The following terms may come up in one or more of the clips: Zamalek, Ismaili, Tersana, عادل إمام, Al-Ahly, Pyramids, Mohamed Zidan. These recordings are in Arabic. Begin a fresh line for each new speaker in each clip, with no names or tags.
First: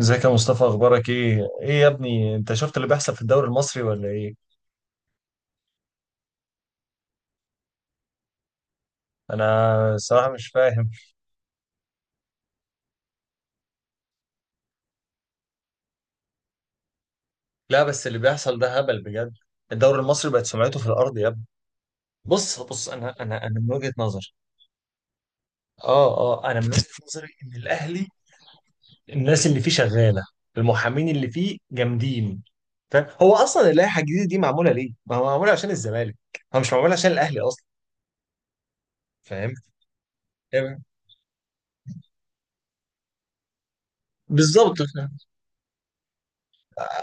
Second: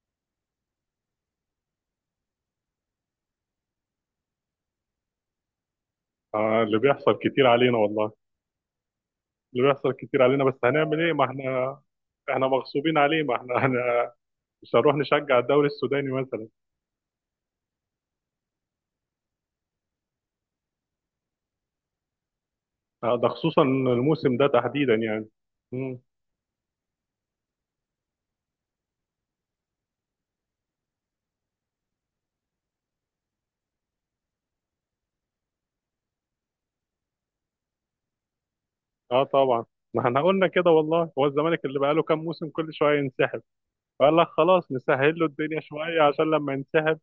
ازيك يا مصطفى؟ اخبارك ايه؟ يا ابني، انت شفت اللي بيحصل في الدوري المصري ولا ايه؟
آه، اللي بيحصل كتير علينا والله.
انا
اللي بيحصل كتير
الصراحه
علينا،
مش
بس
فاهم.
هنعمل ايه؟ ما احنا مغصوبين عليه. ما احنا مش هنروح نشجع الدوري السوداني مثلا.
لا، بس اللي بيحصل ده هبل بجد. الدوري المصري بقت سمعته في الارض يا ابني. بص بص، انا
آه، ده
انا انا
خصوصا
من وجهه نظري.
الموسم ده تحديدا يعني. مم.
اه اه انا من وجهه نظري ان الاهلي، الناس اللي فيه شغاله، المحامين اللي فيه جامدين. فاهم؟ هو اصلا اللائحه الجديده دي معموله ليه؟ ما هو معموله عشان الزمالك. هو مش معموله عشان الاهلي اصلا.
اه،
فاهم؟
طبعا. ما احنا قلنا كده والله، هو الزمالك اللي بقاله كام موسم كل شويه ينسحب. قال لك خلاص
بالظبط.
نسهل له الدنيا شويه عشان لما ينسحب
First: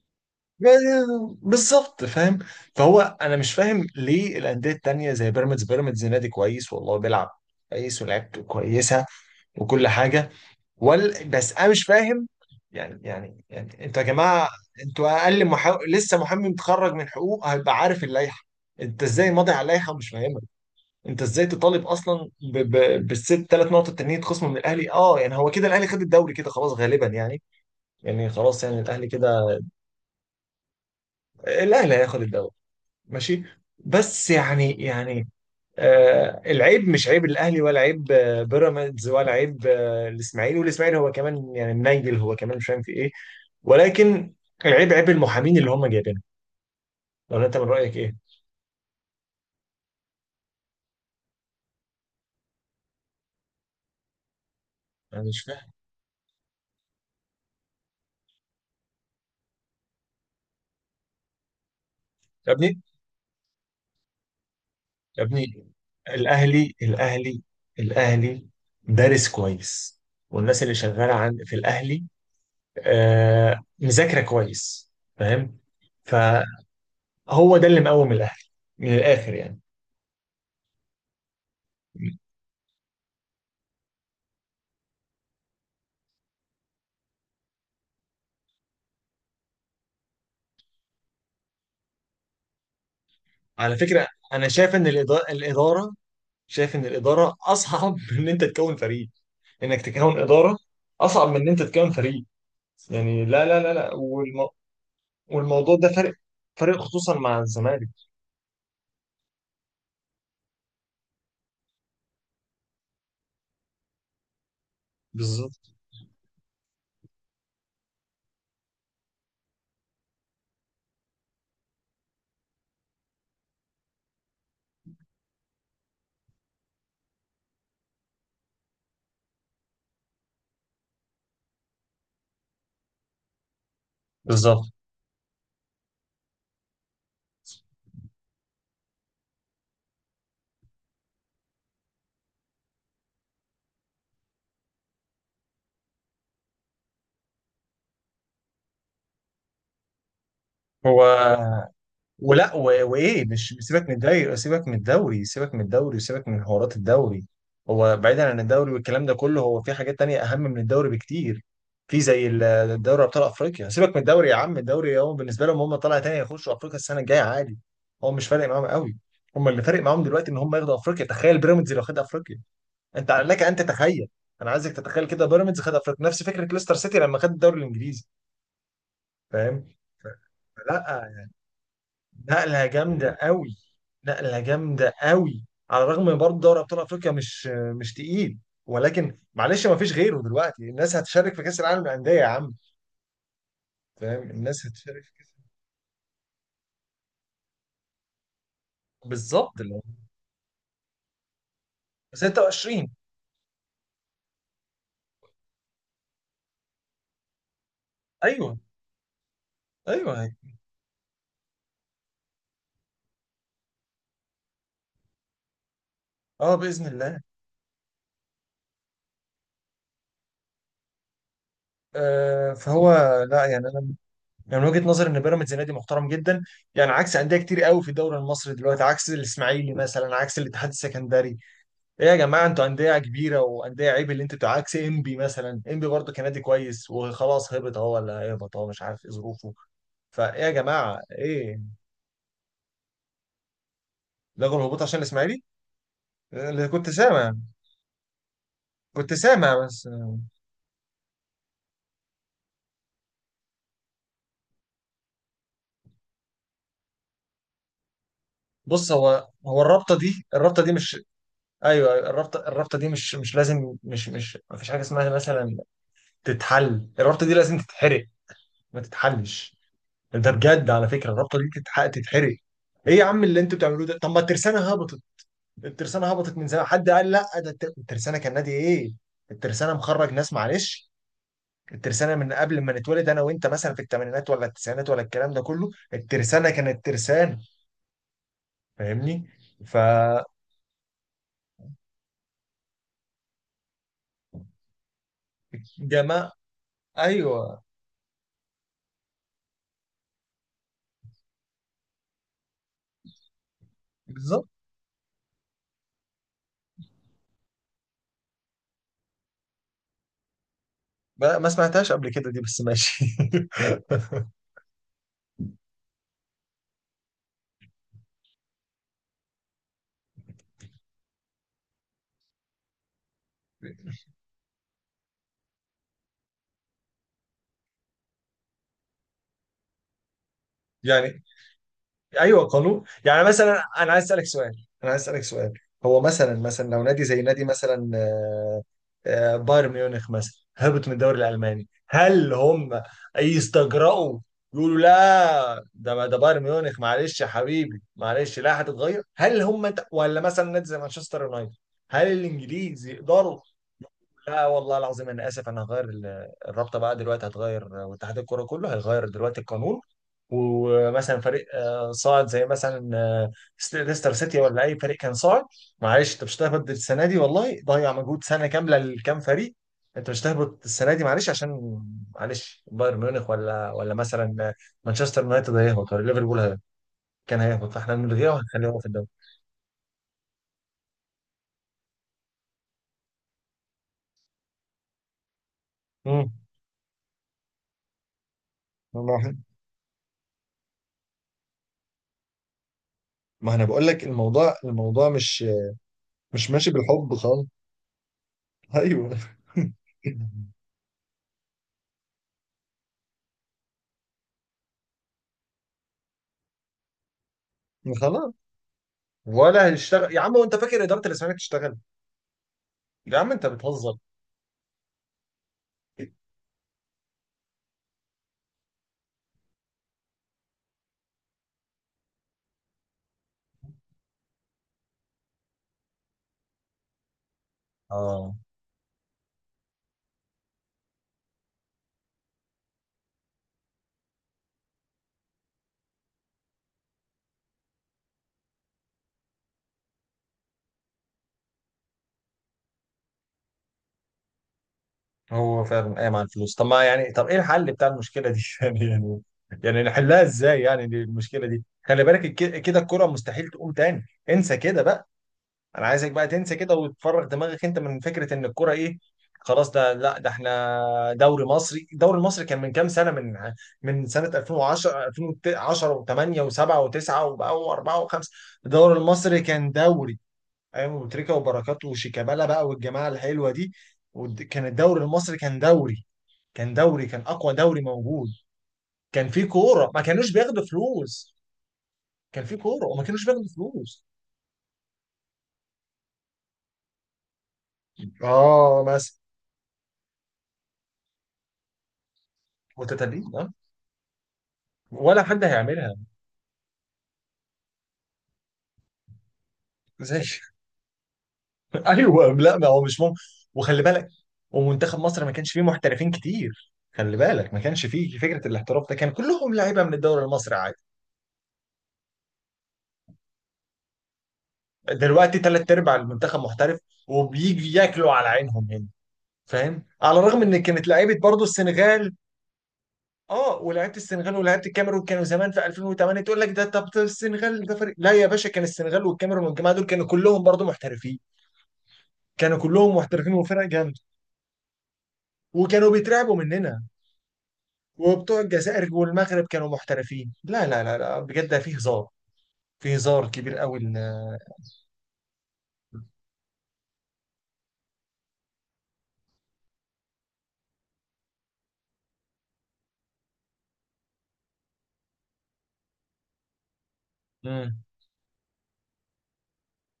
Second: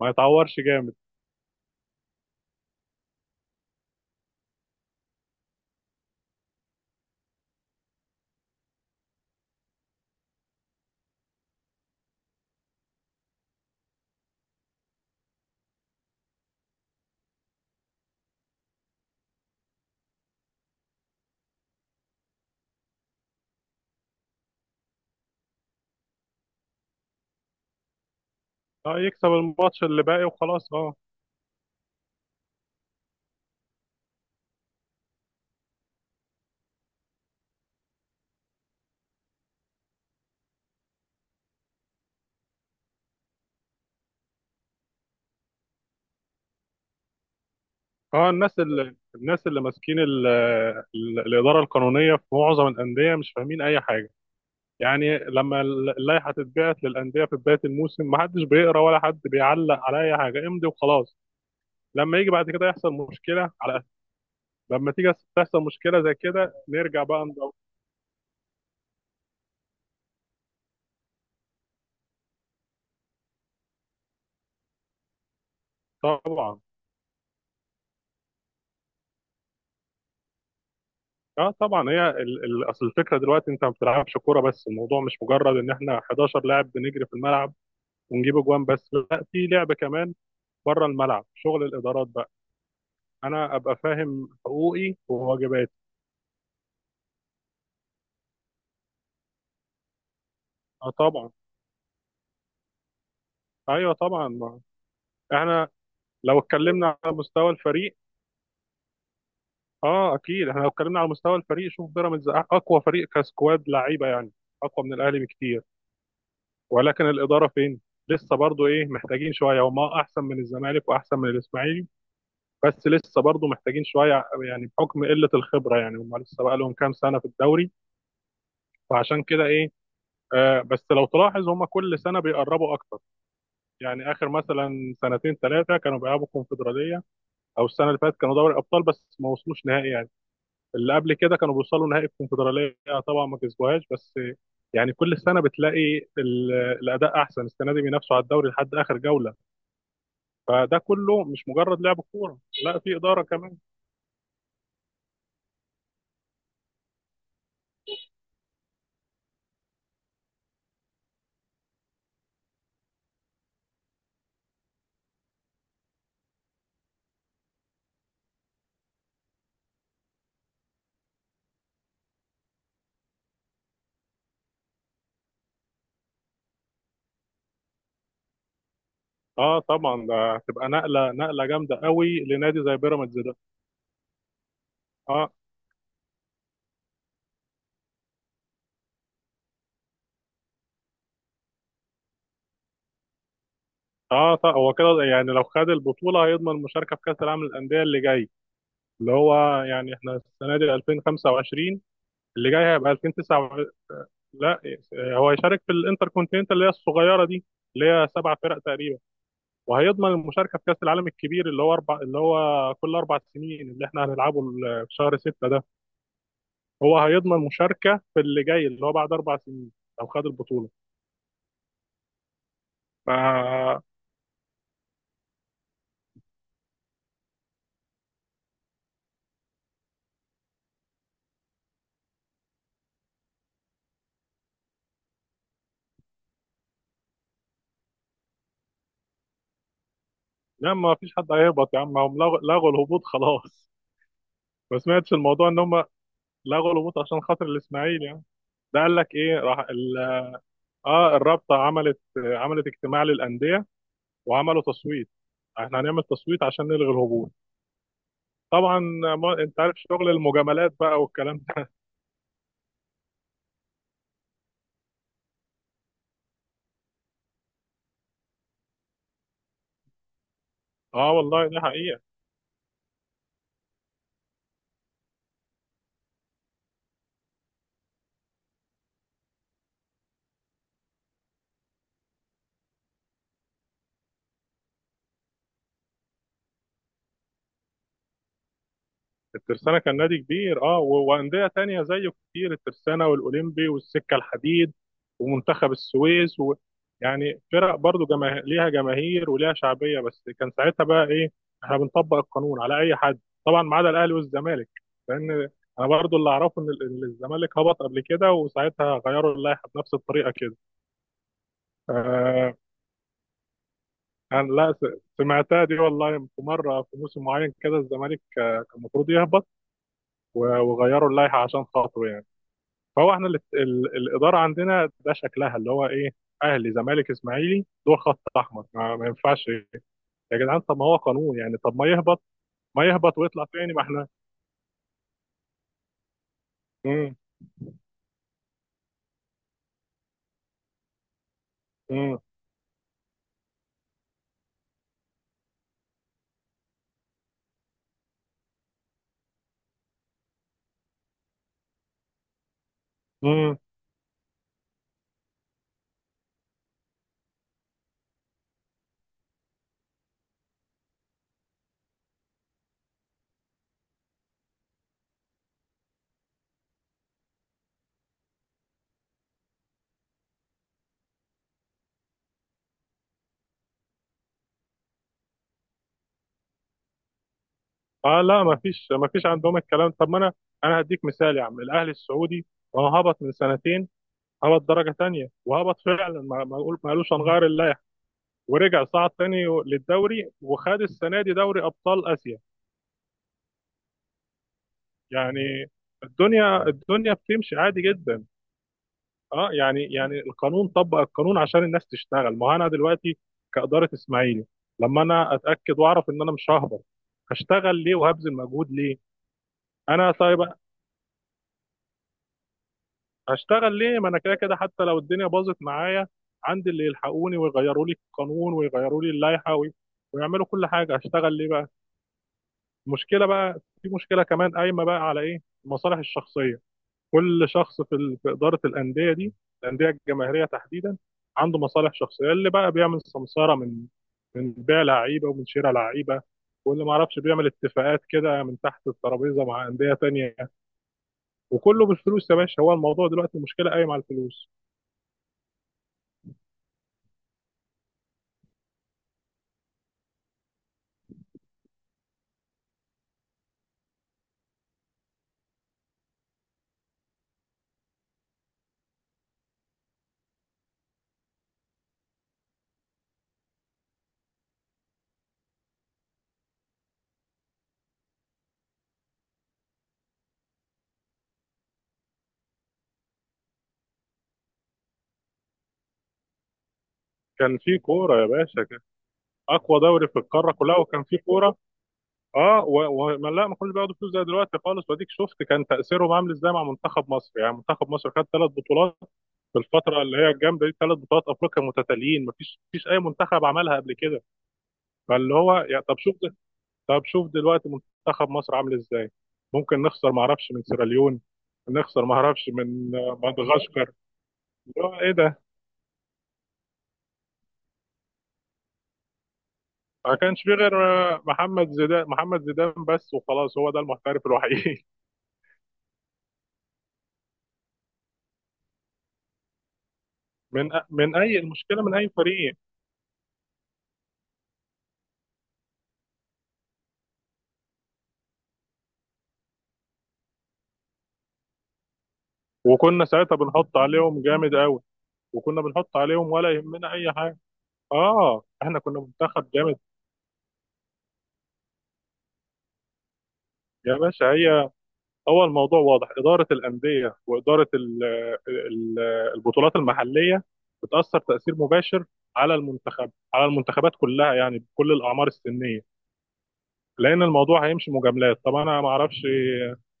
ما يتعورش جامد.
بالظبط، فاهم؟ فهو انا مش فاهم ليه الانديه التانيه زي بيراميدز. بيراميدز نادي كويس والله، بيلعب كويس ولعبته كويسه، وكل حاجه. بس انا مش فاهم. يعني انتوا يا جماعه، انتوا اقل لسه محامي متخرج من حقوق هيبقى عارف اللائحه. انت ازاي ماضي على اللائحه ومش فاهمها؟ انت ازاي تطالب اصلا بالست ثلاث نقط التانيين يتخصموا من الاهلي؟ اه يعني هو كده الاهلي خد الدوري كده خلاص غالبا، يعني يعني خلاص، يعني
اه،
الاهلي
يكسب
كده.
الماتش اللي باقي وخلاص، اه.
الاهلي هياخد الدوري. ماشي. بس يعني. العيب مش عيب الاهلي، ولا عيب بيراميدز، ولا عيب الاسماعيلي. والاسماعيلي هو كمان يعني منيل، هو كمان مش فاهم في ايه. ولكن، العيب عيب المحامين اللي هم جايبينهم. لو انت من رايك ايه؟
الناس اللي ماسكين الاداره القانونيه في معظم الانديه مش فاهمين اي حاجه. يعني
انا مش
لما
فاهم.
اللائحه تتبعت للانديه في بدايه الموسم، ما حدش بيقرا ولا حد بيعلق على اي حاجه، امضي وخلاص. لما يجي بعد
يا
كده
ابني،
يحصل مشكله على أساس، لما تيجي
يا
تحصل
ابني،
مشكله زي كده
الاهلي
نرجع بقى
الاهلي
ندور.
الاهلي دارس كويس، والناس اللي شغاله عن في الاهلي، مذاكره كويس. فاهم؟ فهو،
طبعا.
ده اللي مقوم الاهلي، من الاخر يعني.
اه طبعا، هي اصل الفكره دلوقتي انت ما بتلعبش كوره. بس الموضوع مش مجرد ان احنا 11 لاعب بنجري في الملعب ونجيب اجوان، بس لا، في لعب كمان بره الملعب، شغل الادارات بقى. انا
على
ابقى
فكرة،
فاهم
أنا شايف إن
حقوقي وواجباتي.
الإدارة أصعب من إن أنت تكون فريق. إنك تكون إدارة
اه
أصعب
طبعا.
من إن أنت تكون فريق. يعني لا لا لا
ايوه
لا،
طبعا. ما احنا
والموضوع ده فرق،
لو
فرق
اتكلمنا على
خصوصا مع
مستوى
الزمالك.
الفريق، اه اكيد، احنا لو اتكلمنا على مستوى الفريق، شوف بيراميدز اقوى فريق كسكواد لعيبه، يعني اقوى من الاهلي بكتير.
بالظبط.
ولكن الاداره فين؟ لسه برضو ايه، محتاجين شويه. هما احسن من الزمالك واحسن من الاسماعيلي، بس لسه برضو محتاجين شويه، يعني بحكم قله الخبره. يعني هما لسه بقى لهم كام سنه في الدوري، فعشان كده ايه، آه، بس لو تلاحظ هما كل سنه بيقربوا اكتر. يعني اخر
بالظبط.
مثلا سنتين ثلاثه كانوا بيلعبوا كونفدراليه، او السنه اللي فاتت كانوا دوري ابطال بس ما وصلوش نهائي يعني، اللي قبل كده كانوا بيوصلوا نهائي الكونفدراليه، طبعا ما كسبوهاش، بس يعني كل سنه بتلاقي الاداء احسن. السنه دي بينافسوا على الدوري لحد اخر جوله، فده
هو
كله مش مجرد لعب كوره،
ولا
لا، في اداره
وايه، مش
كمان.
سيبك من الدوري، سيبك من الدوري، سيبك من الدوري، وسيبك من حوارات الدوري. هو بعيدا عن الدوري والكلام ده كله، هو في حاجات تانية اهم من الدوري بكتير. في زي دوري ابطال افريقيا. سيبك من الدوري يا عم، الدوري هو بالنسبه لهم هم طالع، تاني يخشوا افريقيا السنه الجايه عادي. هو مش فارق معاهم قوي. هم اللي فارق معاهم دلوقتي ان هم ياخدوا افريقيا. تخيل بيراميدز لو خد افريقيا، انت لك ان تتخيل. انا عايزك تتخيل كده بيراميدز خد افريقيا، نفس فكره ليستر سيتي لما خد الدوري الانجليزي.
اه
فاهم؟
طبعا، ده هتبقى
لا.
نقله جامده قوي لنادي
نقلة
زي
جامدة
بيراميدز ده.
قوي، نقلة جامدة
اه.
قوي. على الرغم من برضه دوري أبطال أفريقيا مش تقيل. ولكن معلش، ما فيش غيره دلوقتي، الناس هتشارك في كأس العالم للأندية يا عم. فاهم؟
اه طبعا،
الناس
هو كده
هتشارك في
يعني
كأس.
لو خد البطوله هيضمن المشاركه في كاس العالم للانديه اللي جاي، اللي
بالظبط،
هو
اللي هو
يعني احنا السنه دي 2025، اللي جاي هيبقى
26.
2029. لا، هو هيشارك في الانتر كونتيننتال اللي هي الصغيره دي، اللي هي سبع
أيوه،
فرق تقريبا، وهيضمن
أيوه، أيوه.
المشاركه في كاس العالم الكبير اللي هو اربع، اللي هو كل اربع سنين اللي احنا هنلعبه في شهر ستة ده.
اه، باذن
هو
الله.
هيضمن مشاركه في اللي جاي اللي هو بعد اربع سنين لو خد البطوله.
فهو، لا يعني
ف
انا، يعني من وجهه نظري ان بيراميدز نادي محترم جدا، يعني عكس انديه كتير قوي في الدوري المصري دلوقتي، عكس الاسماعيلي مثلا، عكس الاتحاد السكندري. ايه يا جماعه؟ انتوا انديه كبيره وانديه، عيب اللي انتوا. عكس انبي مثلا، انبي برضه كان نادي كويس وخلاص، هبط اهو ولا هيهبط اهو مش عارف ايه ظروفه. فايه يا
لا، ما
جماعه،
فيش حد
ايه؟
هيهبط يا عم، هم لغوا الهبوط خلاص.
لغوا
ما
الهبوط عشان
سمعتش
الاسماعيلي.
الموضوع ان هم
اللي
لغوا
كنت
الهبوط عشان
سامع،
خاطر الاسماعيلي يعني؟ ده قال
كنت
لك ايه،
سامع بس.
اه، الرابطه عملت اجتماع للانديه وعملوا تصويت. احنا هنعمل تصويت عشان نلغي الهبوط، طبعا.
بص، هو
ما انت
هو
عارف
الرابطه
شغل
دي الرابطه دي
المجاملات
مش،
بقى والكلام ده.
ايوه، أيوة، الرابطه دي مش، مش لازم مش مش ما فيش حاجه اسمها مثلا تتحل. الرابطه دي لازم تتحرق، ما تتحلش. ده بجد، على فكره
اه،
الرابطه
والله
دي
دي حقيقه.
تتحرق. ايه يا عم اللي انتوا بتعملوه ده؟ طب ما الترسانه هبطت. الترسانة هبطت من زمان، حد قال لا ده الترسانة كان نادي ايه؟ الترسانة مخرج ناس، معلش. الترسانة من قبل ما نتولد انا وانت مثلا، في الثمانينات ولا التسعينات ولا الكلام ده كله، الترسانة كانت ترسانة. فاهمني؟
الترسانه كان نادي
فجماعة،
كبير، اه، وانديه تانية زيه كتير، الترسانه والاولمبي والسكه الحديد ومنتخب السويس يعني
ايوه.
فرق برضو ليها جماهير وليها شعبيه، بس كان ساعتها بقى ايه، احنا بنطبق القانون على اي حد، طبعا ما عدا الاهلي
بالظبط.
والزمالك. لان انا برضو اللي اعرفه ان الزمالك هبط قبل كده وساعتها غيروا اللائحه بنفس الطريقه كده.
ما سمعتهاش قبل كده دي،
آه،
بس ماشي.
انا لا سمعتها دي والله، في مره في موسم معين كده الزمالك آه، كان المفروض يهبط، وغيروا اللائحه عشان خاطره يعني. فهو احنا اللي الاداره عندنا ده شكلها اللي هو ايه، اهلي زمالك اسماعيلي دول خط احمر، ما ينفعش. يا جدعان، طب ما هو
يعني،
قانون يعني، طب ما يهبط،
ايوه قانون
ما يهبط
يعني.
ويطلع
مثلا
تاني. ما
انا عايز
احنا
اسالك سؤال انا عايز اسالك سؤال هو مثلا لو نادي
امم
زي نادي مثلا آه، آه، بايرن ميونخ مثلا هبط من الدوري الالماني،
امم
هل هم يستجرأوا يقولوا لا ده؟ ما ده بايرن ميونخ، معلش يا حبيبي معلش، لا هتتغير. هل هم انت ولا مثلا نادي زي مانشستر يونايتد، هل الانجليز يقدروا؟
امم
لا والله العظيم، انا اسف، انا هغير الرابطه بقى دلوقتي، هتغير، واتحاد الكوره كله هيغير دلوقتي القانون. ومثلا فريق صاعد زي مثلا آه، ليستر سيتي ولا اي فريق كان صاعد، معلش انت مش هتهبط السنه دي والله، ضيع مجهود سنه كامله لكام فريق. انت مش هتهبط السنه دي معلش عشان، معلش بايرن ميونخ ولا مثلا مانشستر يونايتد هيهبط ولا ليفربول كان هيهبط، فاحنا
اه
هنلغيها
لا، ما
وهنخليها هو في
فيش
الدوري.
ما فيش عندهم الكلام. طب ما انا، انا هديك مثال يا عم، الاهلي السعودي ما هو هبط من سنتين، هبط درجه تانيه وهبط فعلا.
امم.
ما قالوش هنغير، ورجع صعد
والله،
تاني للدوري وخد السنه دي دوري ابطال اسيا.
ما انا بقول لك، الموضوع مش
يعني
مش
الدنيا
ماشي بالحب
الدنيا
خالص.
بتمشي عادي جدا.
ايوه.
اه يعني، يعني القانون طبق القانون عشان الناس تشتغل. ما هو انا دلوقتي كاداره اسماعيلي، لما انا اتاكد واعرف ان انا مش ههبط، هشتغل ليه
خلاص.
وهبذل مجهود ليه؟
ولا هيشتغل
انا
يا عم،
طيب
وانت فاكر اداره الاسماك تشتغل؟ يا عم انت
هشتغل
بتهزر.
ليه؟ ما انا كده كده حتى لو الدنيا باظت معايا، عندي اللي يلحقوني ويغيروا لي القانون ويغيروا لي اللائحه ويعملوا كل حاجه، هشتغل ليه بقى؟ مشكله بقى، في مشكله كمان قايمه بقى على ايه، المصالح الشخصيه. كل شخص في في
اه،
اداره الانديه دي، الانديه الجماهيريه تحديدا، عنده مصالح شخصيه، اللي بقى بيعمل سمساره من بيع لعيبه ومن شراء لعيبه، واللي ما اعرفش بيعمل اتفاقات كده من تحت الترابيزه مع انديه تانية، وكله بالفلوس يا باشا. هو الموضوع دلوقتي المشكله قايمه على الفلوس.
هو فعلا قايم على الفلوس. طب ما يعني، طب ايه الحل بتاع المشكله دي يعني نحلها ازاي يعني، دي المشكله دي خلي بالك، كده الكره مستحيل تقوم تاني، انسى كده بقى. انا عايزك بقى تنسى كده وتفرغ دماغك انت من فكره ان الكوره ايه. خلاص، ده لا ده احنا دوري مصري. الدوري المصري كان من كام سنه، من سنه 2010، 2010 و8 و7 و9 وبقى و4 و5. الدوري المصري كان دوري، ايام ابو تريكه وبركات وشيكابالا بقى والجماعه الحلوه دي، كان الدوري المصري كان دوري، كان اقوى
كان في
دوري
كوره يا
موجود.
باشا، كان
كان في
اقوى
كوره، ما
دوري في
كانوش
القاره
بياخدوا
كلها وكان في
فلوس.
كوره.
كان في
اه و...
كوره وما
و...
كانوش
ما لا،
بياخدوا
ما كانوش بياخدوا
فلوس.
فلوس زي دلوقتي خالص. واديك شفت كان تاثيرهم عامل ازاي مع منتخب مصر، يعني منتخب مصر خد ثلاث
اه
بطولات
مثلا.
في الفتره اللي هي الجامده دي، ثلاث بطولات افريقيا متتاليين، ما فيش اي
متتابعين،
منتخب
اه.
عملها قبل كده.
ولا
فاللي
حد
هو يعني،
هيعملها.
طب شوف دلوقتي منتخب مصر عامل ازاي، ممكن نخسر
زي.
ما اعرفش من سيراليون، نخسر ما
ايوه،
اعرفش
لا ما هو
من
مش ممكن.
آه،
وخلي
مدغشقر.
بالك،
اللي
ومنتخب
هو ايه
مصر ما
ده،
كانش فيه محترفين كتير، خلي بالك ما كانش فيه فكره الاحتراف ده، كان كلهم لعيبه من
ما
الدوري
كانش في
المصري عادي.
غير آه، محمد زيدان، محمد زيدان بس وخلاص، هو ده المحترف الوحيد.
دلوقتي ثلاث ارباع المنتخب محترف، وبيجي ياكلوا على عينهم هنا. فاهم؟ على الرغم ان
من
كانت
من
لعيبه
اي
برضه
المشكله من اي
السنغال.
فريق.
اه، ولعيبه السنغال ولعيبه الكاميرون كانوا زمان في 2008. تقول لك ده طب ده السنغال ده فريق؟ لا يا باشا، كان السنغال والكاميرون والجماعه دول كانوا كلهم برضه محترفين، كانوا كلهم
وكنا
محترفين
ساعتها
وفرق
بنحط
جامده.
عليهم جامد قوي، وكنا
وكانوا
بنحط عليهم
بيترعبوا
ولا
مننا.
يهمنا اي حاجه.
وبتوع
اه، احنا
الجزائر
كنا
والمغرب
منتخب
كانوا
جامد.
محترفين. لا لا لا لا، بجد ده فيه هزار، فيه هزار كبير قوي
يا باشا، هو الموضوع واضح، اداره الانديه واداره ال ال البطولات المحليه بتاثر تاثير مباشر على المنتخب، على المنتخبات كلها، يعني بكل الاعمار السنيه. لان الموضوع
امم.
هيمشي مجاملات، طب انا ما اعرفش،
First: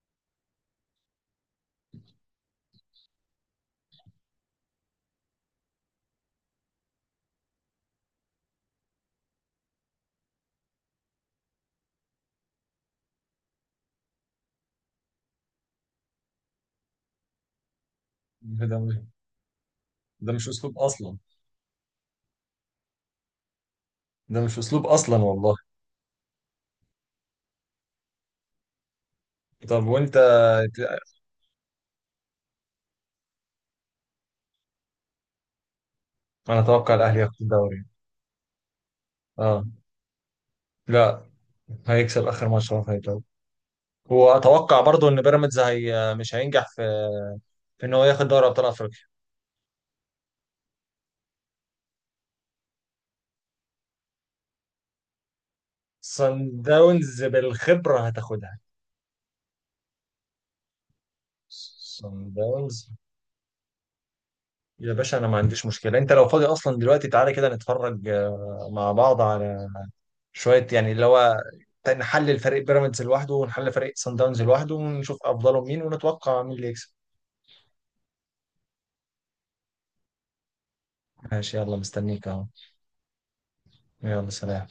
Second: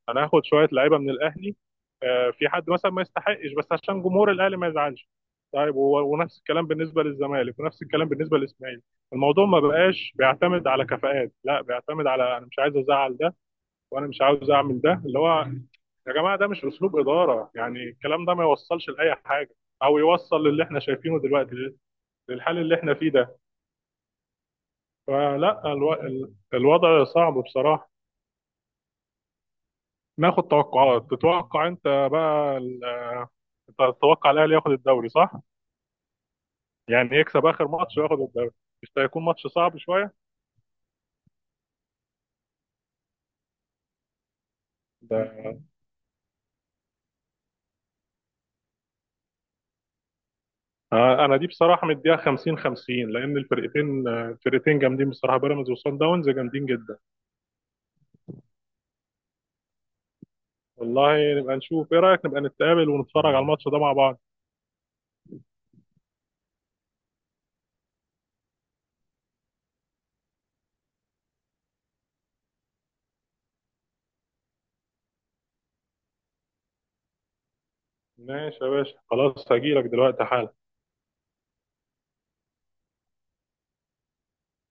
انا هاخد شويه لعيبه من الاهلي آه، في حد مثلا ما يستحقش بس عشان جمهور الاهلي ما يزعلش، طيب ونفس الكلام بالنسبه للزمالك، ونفس الكلام بالنسبه للاسماعيلي. الموضوع ما بقاش بيعتمد على كفاءات، لا، بيعتمد على انا مش عايز ازعل ده، وانا مش عاوز اعمل ده. اللي هو يا جماعه، ده مش اسلوب اداره يعني، الكلام ده ما
ده
يوصلش لاي حاجه، او
ده مش
يوصل للي
اسلوب
احنا
اصلا.
شايفينه دلوقتي، للحال اللي احنا فيه ده.
ده مش اسلوب اصلا والله.
الوضع صعب بصراحه.
طب وانت؟
ناخد توقعات، تتوقع انت بقى انت تتوقع الاهلي ياخد الدوري، صح؟
انا اتوقع
يعني
الاهلي ياخد
يكسب اخر
الدوري.
ماتش وياخد الدوري، مش ده هيكون ماتش
اه.
صعب شويه؟
لا، هيكسب اخر ماتش هو هيتوب. واتوقع برضو ان بيراميدز
ده
هي مش هينجح في ان هو ياخد دوري ابطال افريقيا.
آه، انا دي بصراحه مديها 50-50، لان الفرقتين آه، الفرقتين جامدين بصراحه، بيراميدز وصن داونز
سان
جامدين جدا.
داونز بالخبره هتاخدها.
والله نبقى نشوف، ايه
سان
رايك نبقى
داونز،
نتقابل ونتفرج على الماتش ده مع بعض؟
يا باشا انا ما عنديش مشكله، انت لو فاضي اصلا دلوقتي تعالى كده نتفرج مع بعض على شويه يعني، اللي هو نحلل فريق بيراميدز لوحده ونحلل فريق سان داونز لوحده ونشوف افضلهم مين ونتوقع مين اللي يكسب.
ماشي يا باشا، خلاص هجيلك دلوقتي حالا.
ماشي، يلا مستنيك اهو. يلا سلام.